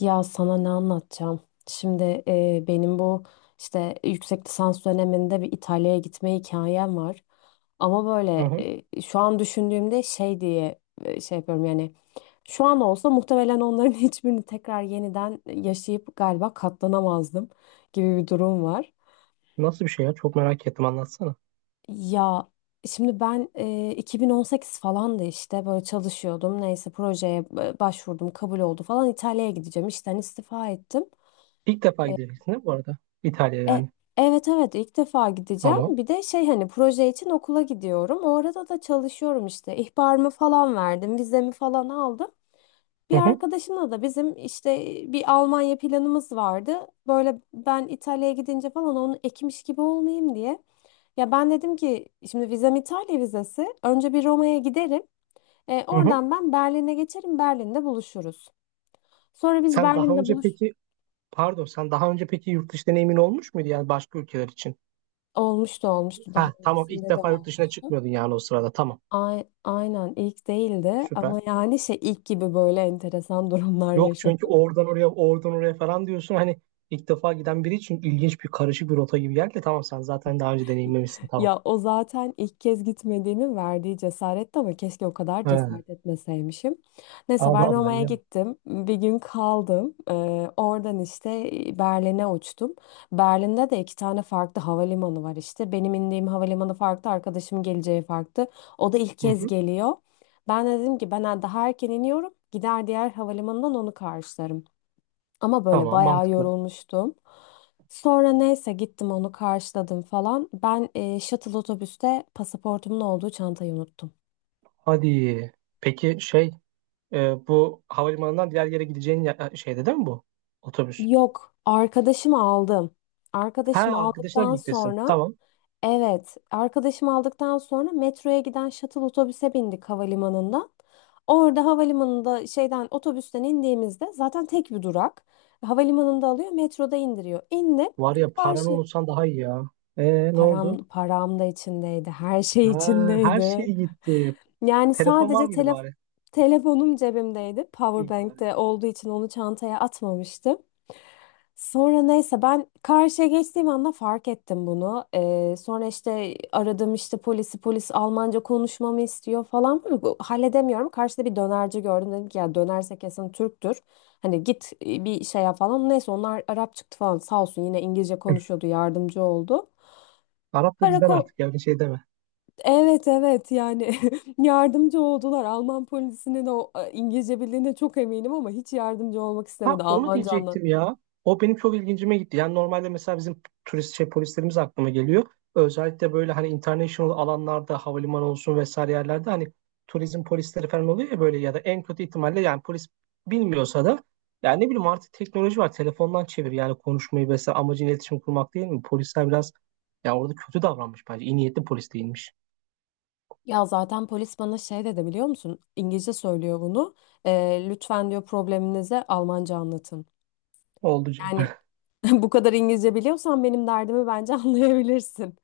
Ya sana ne anlatacağım? Şimdi, benim bu işte yüksek lisans döneminde bir İtalya'ya gitme hikayem var. Ama Hı böyle, hı. Şu an düşündüğümde şey diye şey yapıyorum yani şu an olsa muhtemelen onların hiçbirini tekrar yeniden yaşayıp galiba katlanamazdım gibi bir durum var. Nasıl bir şey ya? Çok merak ettim anlatsana. Ya şimdi ben 2018 falan da işte böyle çalışıyordum. Neyse projeye başvurdum, kabul oldu falan İtalya'ya gideceğim. İşten istifa ettim. İlk defa gideceksin değil mi bu arada? İtalya E, yani. evet, evet, ilk defa gideceğim. Tamam. Bir de şey hani proje için okula gidiyorum. O arada da çalışıyorum işte. İhbarımı falan verdim, vizemi falan aldım. Bir Hı hı. arkadaşımla da bizim işte bir Almanya planımız vardı. Böyle ben İtalya'ya gidince falan onu ekmiş gibi olmayayım diye. Ya ben dedim ki şimdi vizem İtalya vizesi. Önce bir Roma'ya giderim. Hı hı. Oradan ben Berlin'e geçerim. Berlin'de buluşuruz. Sonra biz Sen daha Berlin'de önce buluş peki pardon sen daha önce peki yurt dışı deneyimin olmuş muydu yani başka ülkeler için? olmuştu, olmuştu, daha Ha tamam, ilk öncesinde de defa yurt dışına olmuştu. çıkmıyordun yani o sırada, tamam. Ay, aynen ilk değildi Süper. ama yani şey ilk gibi böyle enteresan durumlar Yok, çünkü yaşadım. oradan oraya oradan oraya falan diyorsun, hani ilk defa giden biri için ilginç bir karışık bir rota gibi geldi de tamam, sen zaten daha önce deneyimlemişsin, tamam. Ya o zaten ilk kez gitmediğimi verdiği cesaretti ama keşke o kadar He, cesaret etmeseymişim. Neyse Allah ben Allah Roma'ya ya. gittim. Bir gün kaldım. Oradan işte Berlin'e uçtum. Berlin'de de iki tane farklı havalimanı var işte. Benim indiğim havalimanı farklı, arkadaşım geleceği farklı. O da ilk Hı kez hı. geliyor. Ben de dedim ki ben daha erken iniyorum. Gider diğer havalimanından onu karşılarım. Ama böyle Tamam, bayağı mantıklı. yorulmuştum. Sonra neyse gittim onu karşıladım falan. Ben shuttle otobüste pasaportumun olduğu çantayı unuttum. Hadi. Peki şey. Bu havalimanından diğer yere gideceğin ya- şeyde değil mi bu? Otobüs. Yok, arkadaşımı aldım. Ha, Arkadaşımı arkadaşlar aldıktan birliktesin. sonra Tamam. evet, arkadaşımı aldıktan sonra metroya giden shuttle otobüse bindik havalimanından. Orada havalimanında şeyden otobüsten indiğimizde zaten tek bir durak. Havalimanında alıyor, metroda indiriyor. İndim. Var ya, paranı Karşı unutsan daha iyi ya. Ne oldu? Param, param da içindeydi. Her şey Ha, her içindeydi. şey gitti. Yani Telefon var sadece mıydı bari? telefonum cebimdeydi. İyi bari. Powerbank'te olduğu için onu çantaya atmamıştım. Sonra neyse ben karşıya geçtiğim anda fark ettim bunu. Sonra işte aradım işte polisi, polis Almanca konuşmamı istiyor falan. Halledemiyorum. Karşıda bir dönerci gördüm. Dedim ki ya dönerse kesin Türktür. Hani git, bir şey yap falan. Neyse onlar Arap çıktı falan, sağ olsun yine İngilizce konuşuyordu, yardımcı oldu. Arap da bizden Karakol artık, yani şey deme. Evet, evet, yani yardımcı oldular. Alman polisinin o İngilizce bildiğine çok eminim ama hiç yardımcı olmak Ha, istemedi, onu Almanca anla. diyecektim ya. O benim çok ilgincime gitti. Yani normalde mesela bizim turist şey polislerimiz aklıma geliyor. Özellikle böyle hani international alanlarda, havalimanı olsun vesaire yerlerde hani turizm polisleri falan oluyor ya, böyle ya da en kötü ihtimalle yani polis bilmiyorsa da yani ne bileyim, artık teknoloji var. Telefondan çevir yani konuşmayı vesaire, amacın iletişim kurmak değil mi? Polisler biraz ya orada kötü davranmış bence. İyi niyetli polis değilmiş. Ya zaten polis bana şey dedi biliyor musun? İngilizce söylüyor bunu. Lütfen diyor probleminize Almanca anlatın. Oldu canım. Yani bu kadar İngilizce biliyorsan benim derdimi bence anlayabilirsin.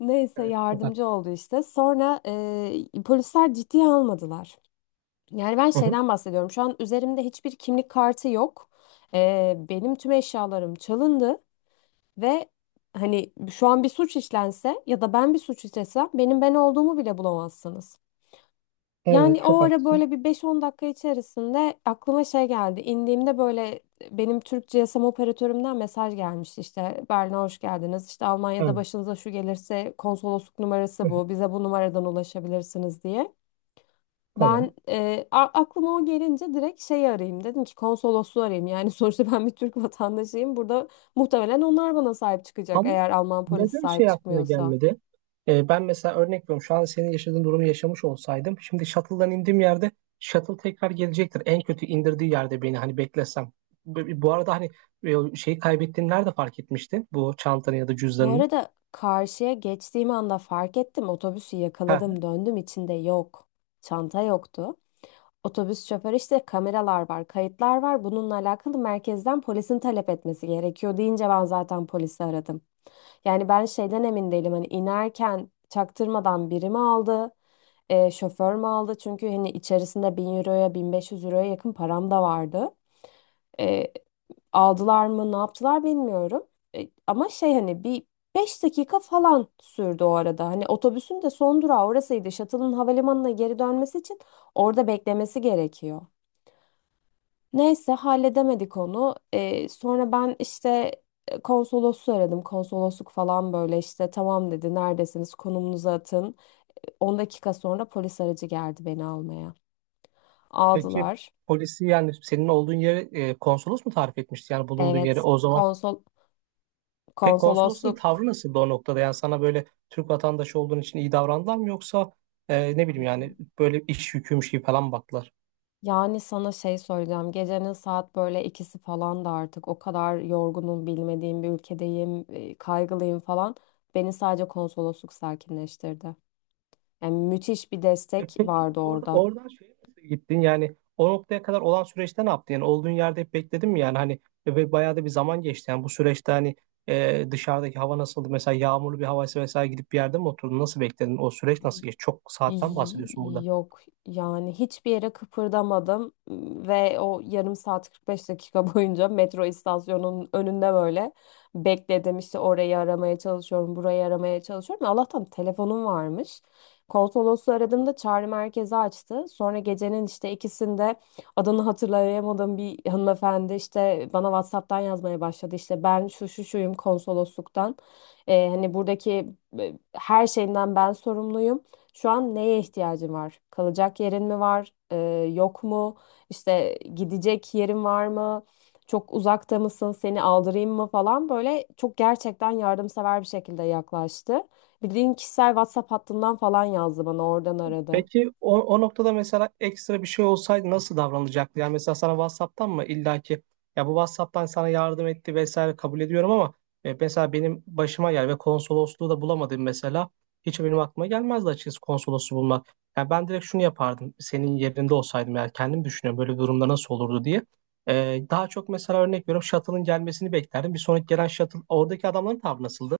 Neyse Evet, çok yardımcı haklısın. oldu işte. Sonra polisler ciddiye almadılar. Yani ben Hı hı. şeyden bahsediyorum. Şu an üzerimde hiçbir kimlik kartı yok. Benim tüm eşyalarım çalındı ve hani şu an bir suç işlense ya da ben bir suç işlesem benim ben olduğumu bile bulamazsınız. Evet, Yani o çok ara haklısın. böyle bir 5-10 dakika içerisinde aklıma şey geldi. İndiğimde böyle benim Türk GSM operatörümden mesaj gelmişti işte Berlin'e hoş geldiniz. İşte Almanya'da Evet. başınıza şu gelirse konsolosluk Hı numarası hı. bu. Bize bu numaradan ulaşabilirsiniz diye. Tamam. Ben aklıma o gelince direkt şeyi arayayım dedim ki konsolosluğu arayayım. Yani sonuçta ben bir Türk vatandaşıyım. Burada muhtemelen onlar bana sahip çıkacak Ama eğer Alman polisi neden sahip şey aklına çıkmıyorsa. gelmedi? Ben mesela örnek veriyorum. Şu an senin yaşadığın durumu yaşamış olsaydım. Şimdi shuttle'dan indiğim yerde shuttle tekrar gelecektir. En kötü indirdiği yerde beni hani beklesem. Bu arada hani, e, şeyi kaybettiğini nerede fark etmiştin? Bu çantanı ya da Bu cüzdanını. arada karşıya geçtiğim anda fark ettim, otobüsü Ha, yakaladım, döndüm, içinde yok. Çanta yoktu. Otobüs şoförü işte kameralar var, kayıtlar var. Bununla alakalı merkezden polisin talep etmesi gerekiyor deyince ben zaten polisi aradım. Yani ben şeyden emin değilim hani inerken çaktırmadan biri mi aldı, şoför mü aldı? Çünkü hani içerisinde 1.000 euroya 1.500 euroya yakın param da vardı. E, Aldılar mı ne yaptılar bilmiyorum. Ama şey hani bir 5 dakika falan sürdü o arada. Hani otobüsün de son durağı orasıydı. Shuttle'ın havalimanına geri dönmesi için orada beklemesi gerekiyor. Neyse halledemedik onu. Sonra ben işte konsolosu aradım. Konsolosluk falan böyle işte tamam dedi, neredesiniz, konumunuzu atın. 10 dakika sonra polis aracı geldi beni almaya. peki Aldılar. polisi yani senin olduğun yeri, konsolos mu tarif etmişti? Yani bulunduğun yeri Evet, o zaman. Peki konsolosun tavrı konsolosluk nasıldı o noktada? Yani sana böyle Türk vatandaşı olduğun için iyi davrandılar mı, yoksa ne bileyim yani böyle iş yüküymüş gibi falan mı baktılar? yani sana şey söyleyeceğim. Gecenin saat böyle ikisi falan da artık o kadar yorgunum, bilmediğim bir ülkedeyim, kaygılıyım falan. Beni sadece konsolosluk sakinleştirdi. Yani müthiş bir E destek peki vardı orada, orada. oradan şeye nasıl gittin? Yani o noktaya kadar olan süreçte ne yaptın? Yani olduğun yerde hep bekledin mi? Yani hani ve bayağı da bir zaman geçti. Yani bu süreçte hani, dışarıdaki hava nasıldı? Mesela yağmurlu bir havaysa vesaire, gidip bir yerde mi oturdun? Nasıl bekledin? O süreç nasıl geçti? Çok saatten Y- bahsediyorsun burada. Yok yani hiçbir yere kıpırdamadım ve o yarım saat 45 dakika boyunca metro istasyonunun önünde böyle bekledim işte, orayı aramaya çalışıyorum, burayı aramaya çalışıyorum, Allah'tan telefonum varmış. Konsolosu aradığımda çağrı merkezi açtı, sonra gecenin işte ikisinde adını hatırlayamadığım bir hanımefendi işte bana WhatsApp'tan yazmaya başladı, işte ben şu şu şuyum konsolosluktan. Hani buradaki e, her şeyinden ben sorumluyum, şu an neye ihtiyacın var? Kalacak yerin mi var? Yok mu? İşte gidecek yerin var mı? Çok uzakta mısın? Seni aldırayım mı falan, böyle çok gerçekten yardımsever bir şekilde yaklaştı. Bildiğin kişisel WhatsApp hattından falan yazdı bana, oradan aradı. Peki o, o noktada mesela ekstra bir şey olsaydı nasıl davranacaktı? Yani mesela sana WhatsApp'tan mı illaki, ya bu WhatsApp'tan sana yardım etti vesaire kabul ediyorum ama, mesela benim başıma gel ve konsolosluğu da bulamadım mesela. Hiç benim aklıma gelmezdi açıkçası konsolosluğu bulmak. Yani ben direkt şunu yapardım. Senin yerinde olsaydım eğer, kendim düşünüyorum böyle bir durumda nasıl olurdu diye. E, daha çok mesela örnek veriyorum, shuttle'ın gelmesini beklerdim. Bir sonraki gelen shuttle, oradaki adamların tavrı nasıldı?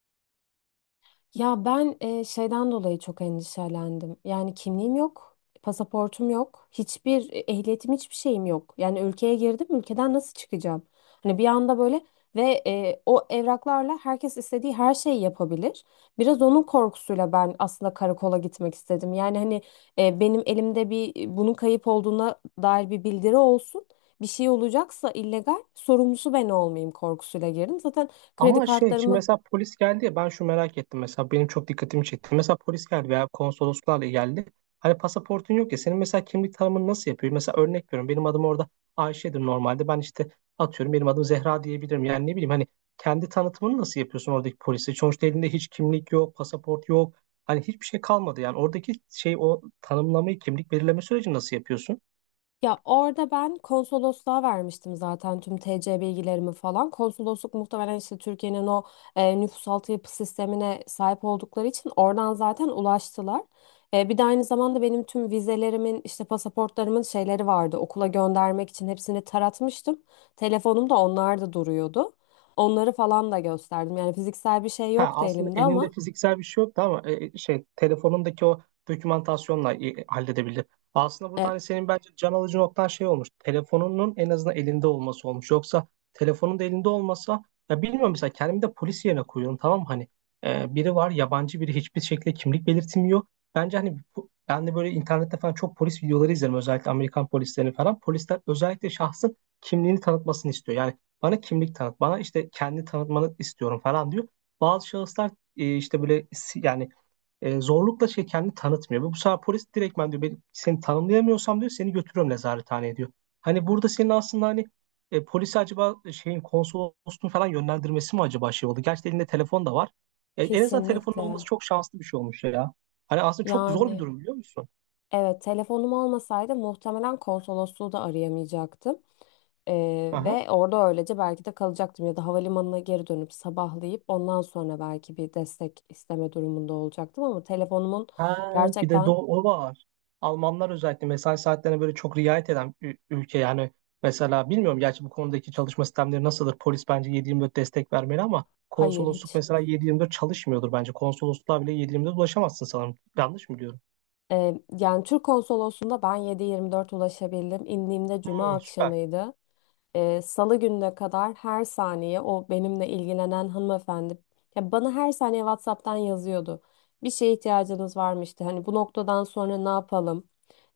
Ya ben şeyden dolayı çok endişelendim. Yani kimliğim yok, pasaportum yok, hiçbir, ehliyetim, hiçbir şeyim yok. Yani ülkeye girdim, ülkeden nasıl çıkacağım? Hani bir anda böyle ve, o evraklarla herkes istediği her şeyi yapabilir. Biraz onun korkusuyla ben aslında karakola gitmek istedim. Yani hani, benim elimde bir, bunun kayıp olduğuna dair bir bildiri olsun. Bir şey olacaksa illegal, sorumlusu ben olmayayım korkusuyla girdim. Zaten kredi Ama şey şimdi kartlarımı mesela polis geldi ya, ben şu merak ettim, mesela benim çok dikkatimi çekti. Mesela polis geldi veya konsoloslarla geldi. Hani pasaportun yok ya senin, mesela kimlik tanımını nasıl yapıyor? Mesela örnek veriyorum, benim adım orada Ayşe'dir normalde, ben işte atıyorum benim adım Zehra diyebilirim. Yani ne bileyim hani kendi tanıtımını nasıl yapıyorsun oradaki polise? Sonuçta elinde hiç kimlik yok, pasaport yok. Hani hiçbir şey kalmadı yani, oradaki şey o tanımlamayı, kimlik belirleme sürecini nasıl yapıyorsun? Ya orada ben konsolosluğa vermiştim zaten tüm TC bilgilerimi falan. Konsolosluk muhtemelen işte Türkiye'nin o nüfusaltı yapı sistemine sahip oldukları için oradan zaten ulaştılar. Bir de aynı zamanda benim tüm vizelerimin işte pasaportlarımın şeyleri vardı. Okula göndermek için hepsini taratmıştım. Telefonumda onlar da duruyordu. Onları falan da gösterdim. Yani fiziksel bir şey Ha, yoktu aslında elimde elinde ama, fiziksel bir şey yoktu ama, şey telefonundaki o dokümantasyonla halledebildi. Aslında burada e, hani senin bence can alıcı noktan şey olmuş. Telefonunun en azından elinde olması olmuş. Yoksa telefonun da elinde olmasa, ya bilmiyorum, mesela kendimi de polis yerine koyuyorum, tamam mı? Hani biri var yabancı, biri hiçbir şekilde kimlik belirtmiyor. Bence hani bu- ben de böyle internette falan çok polis videoları izlerim, özellikle Amerikan polislerini falan. Polisler özellikle şahsın kimliğini tanıtmasını istiyor. Yani bana kimlik tanıt, bana işte kendi tanıtmanı istiyorum falan diyor. Bazı şahıslar işte böyle si- yani zorlukla şey kendini tanıtmıyor. Ve bu sefer polis direktmen diyor ben seni tanımlayamıyorsam diyor seni götürüyorum nezarethaneye diyor. Hani burada senin aslında hani, polisi acaba şeyin konsolosluğun falan yönlendirmesi mi, acaba şey oldu? Gerçi elinde telefon da var. E, en azından telefonun kesinlikle olması çok şanslı bir şey olmuş ya. Hani aslında çok zor bir yani. durum, biliyor musun? Evet, telefonum olmasaydı muhtemelen konsolosluğu da arayamayacaktım. Aha. Ve orada öylece belki de kalacaktım ya da havalimanına geri dönüp sabahlayıp ondan sonra belki bir destek isteme durumunda olacaktım ama telefonumun Ha, bir de do gerçekten, o var. Almanlar özellikle mesai saatlerine böyle çok riayet eden ü- ülke yani, mesela bilmiyorum gerçi bu konudaki çalışma sistemleri nasıldır. Polis bence 7/24 destek vermeli ama hayır, konsolosluk hiç. mesela 7/24 çalışmıyordur bence. Konsolosluğa bile 7/24 ulaşamazsın sanırım. Yanlış mı biliyorum? Yani Türk konsolosluğunda ben 7/24 ulaşabildim. İndiğimde cuma Hmm, süper. akşamıydı. Salı gününe kadar her saniye o benimle ilgilenen hanımefendi ya bana her saniye WhatsApp'tan yazıyordu. Bir şeye ihtiyacınız var mı işte hani bu noktadan sonra ne yapalım?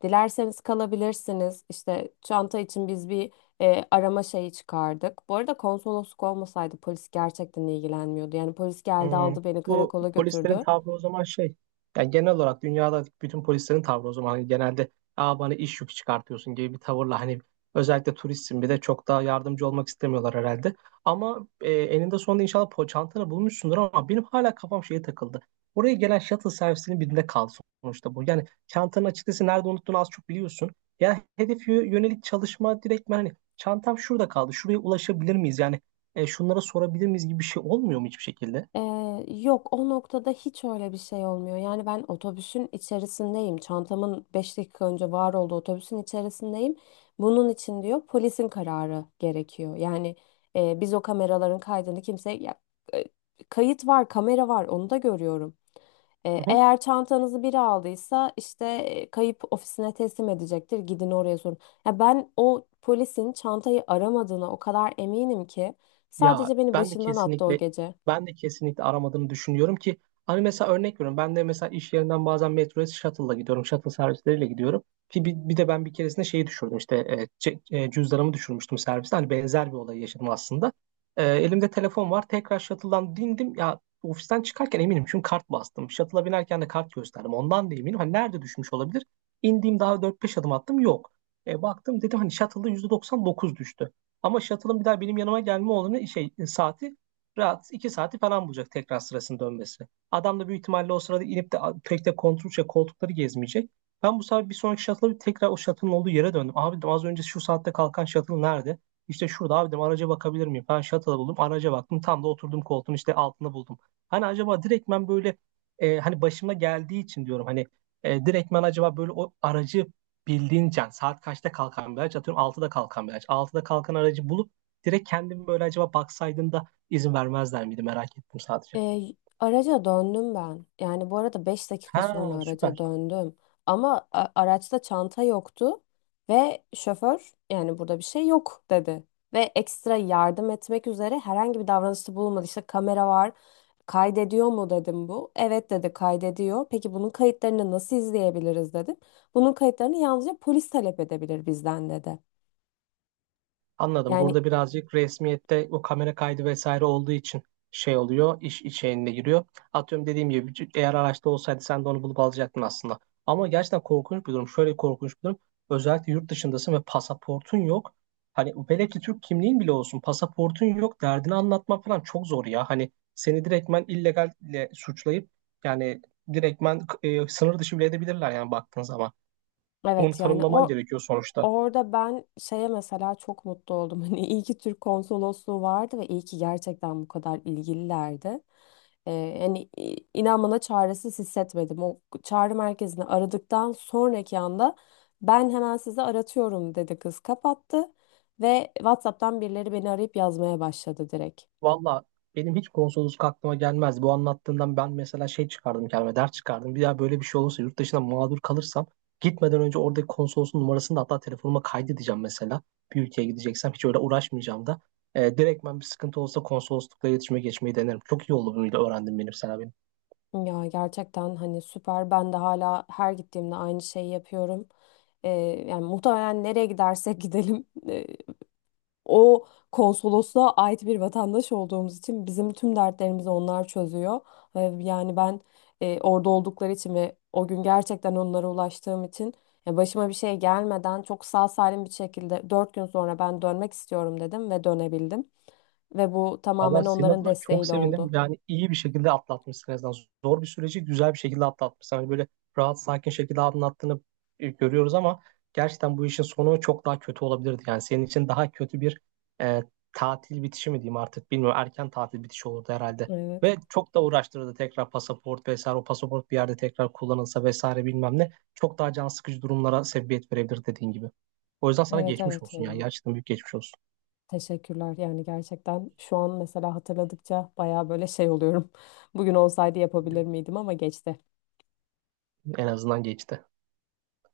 Dilerseniz kalabilirsiniz. İşte çanta için biz bir, arama şeyi çıkardık. Bu arada konsolosluk olmasaydı polis gerçekten ilgilenmiyordu. Yani polis geldi, Hmm. aldı beni Bu karakola polislerin götürdü. tavrı o zaman şey. Yani genel olarak dünyada bütün polislerin tavrı o zaman hani, genelde aa bana iş yükü çıkartıyorsun gibi bir tavırla hani, özellikle turistsin bir de, çok daha yardımcı olmak istemiyorlar herhalde. Ama eninde sonunda inşallah po çantanı bulmuşsundur, ama benim hala kafam şeye takıldı. Oraya gelen shuttle servisinin birinde kal, sonuçta bu. Yani çantanın açıkçası nerede unuttuğunu az çok biliyorsun. Yani hedef yö- yönelik çalışma direktmen, hani çantam şurada kaldı. Şuraya ulaşabilir miyiz? Yani şunlara sorabilir miyiz gibi bir şey olmuyor mu hiçbir şekilde? Ee, Yok o noktada hiç öyle bir şey olmuyor. Yani ben otobüsün içerisindeyim. Çantamın 5 dakika önce var olduğu otobüsün içerisindeyim. Bunun için diyor polisin kararı gerekiyor. Yani, biz o kameraların kaydını kimse ya, e, kayıt var, kamera var, onu da görüyorum. Eğer çantanızı biri aldıysa işte, kayıp ofisine teslim edecektir. Gidin oraya sorun. Ya ben o polisin çantayı aramadığına o kadar eminim ki Ya sadece beni ben de başından attı o kesinlikle gece. ben de kesinlikle aramadığını düşünüyorum ki, hani mesela örnek veriyorum, ben de mesela iş yerinden bazen metroya shuttle'la gidiyorum, shuttle servisleriyle gidiyorum, ki bir de ben bir keresinde şeyi düşürdüm, işte cüzdanımı düşürmüştüm serviste, hani benzer bir olay yaşadım aslında. E, elimde telefon var, tekrar shuttle'dan bindim ya, ofisten çıkarken eminim çünkü kart bastım, shuttle'a binerken de kart gösterdim, ondan da eminim, hani nerede düşmüş olabilir, indiğim daha 4-5 adım attım, yok. Baktım, dedim hani shuttle'da %99 düştü. Ama shuttle'ın bir daha benim yanıma gelme olanı şey, saati rahat 2 saati falan bulacak tekrar sırasını dönmesi. Adam da büyük ihtimalle o sırada inip de a- pek de kontrol şey, koltukları gezmeyecek. Ben bu sefer bir sonraki shuttle'a tekrar o shuttle'ın olduğu yere döndüm. Abi dedim, az önce şu saatte kalkan shuttle nerede? İşte şurada, abi dedim araca bakabilir miyim? Ben shuttle'a buldum, araca baktım, tam da oturduğum koltuğun işte altında buldum. Hani acaba direktmen böyle, hani başıma geldiği için diyorum hani, direktmen acaba böyle o aracı, bildiğin can saat kaçta kalkan bir araç, atıyorum 6'da kalkan bir araç. 6'da kalkan aracı bulup direkt kendim böyle acaba baksaydın da izin vermezler miydi, merak ettim sadece. E, Araca döndüm ben. Yani bu arada 5 dakika sonra Ha araca süper. döndüm. Ama araçta çanta yoktu ve şoför yani burada bir şey yok dedi. Ve ekstra yardım etmek üzere herhangi bir davranışta bulunmadı. İşte kamera var, kaydediyor mu dedim bu. Evet dedi, kaydediyor. Peki bunun kayıtlarını nasıl izleyebiliriz dedim. Bunun kayıtlarını yalnızca polis talep edebilir bizden dedi. Anladım. Yani Burada birazcık resmiyette o kamera kaydı vesaire olduğu için şey oluyor, iş içeğine giriyor. Atıyorum dediğim gibi c- eğer araçta olsaydı sen de onu bulup alacaktın aslında. Ama gerçekten korkunç bir durum. Şöyle korkunç bir durum. Özellikle yurt dışındasın ve pasaportun yok. Hani velev ki Türk kimliğin bile olsun, pasaportun yok derdini anlatmak falan çok zor ya. Hani seni direktmen illegalle suçlayıp yani, direktmen sınır dışı bile edebilirler yani baktığın zaman. Onu evet, yani tanımlaman gerekiyor sonuçta. orada ben şeye mesela çok mutlu oldum. Hani iyi ki Türk konsolosluğu vardı ve iyi ki gerçekten bu kadar ilgililerdi. Yani inan bana çaresiz hissetmedim. O çağrı merkezini aradıktan sonraki anda ben hemen sizi aratıyorum dedi kız, kapattı. Ve WhatsApp'tan birileri beni arayıp yazmaya başladı direkt. Valla benim hiç konsolosluk aklıma gelmez. Bu anlattığından ben mesela şey çıkardım kendime, ders çıkardım. Bir daha böyle bir şey olursa, yurt dışına mağdur kalırsam gitmeden önce oradaki konsolosun numarasını da hatta telefonuma kaydedeceğim mesela. Bir ülkeye gideceksem hiç öyle uğraşmayacağım da. Direktmen bir sıkıntı olsa konsoloslukla iletişime geçmeyi denerim. Çok iyi oldu bunu da öğrendim benim sana. Ya gerçekten hani süper. Ben de hala her gittiğimde aynı şeyi yapıyorum. Ee, Yani muhtemelen nereye gidersek gidelim, o konsolosluğa ait bir vatandaş olduğumuz için bizim tüm dertlerimizi onlar çözüyor. Yani ben, orada oldukları için ve o gün gerçekten onlara ulaştığım için ya, başıma bir şey gelmeden çok sağ salim bir şekilde dört gün sonra ben dönmek istiyorum dedim ve dönebildim. Ve bu Allah tamamen senin onların adına çok desteğiyle sevindim. oldu. Yani iyi bir şekilde atlatmışsın en azından. Zor bir süreci güzel bir şekilde atlatmışsın. Hani böyle rahat, sakin şekilde anlattığını görüyoruz ama gerçekten bu işin sonu çok daha kötü olabilirdi. Yani senin için daha kötü bir e, tatil bitişi mi diyeyim artık bilmiyorum. Erken tatil bitişi olurdu herhalde. Evet. Ve çok da uğraştırırdı tekrar pasaport vesaire. O pasaport bir yerde tekrar kullanılsa vesaire bilmem ne. Çok daha can sıkıcı durumlara sebebiyet verebilir dediğin gibi. O yüzden sana Evet, geçmiş evet olsun ya. ya. Gerçekten büyük geçmiş olsun. Teşekkürler. Yani gerçekten şu an mesela hatırladıkça baya böyle şey oluyorum. Bugün olsaydı yapabilir miydim, ama geçti. En azından geçti.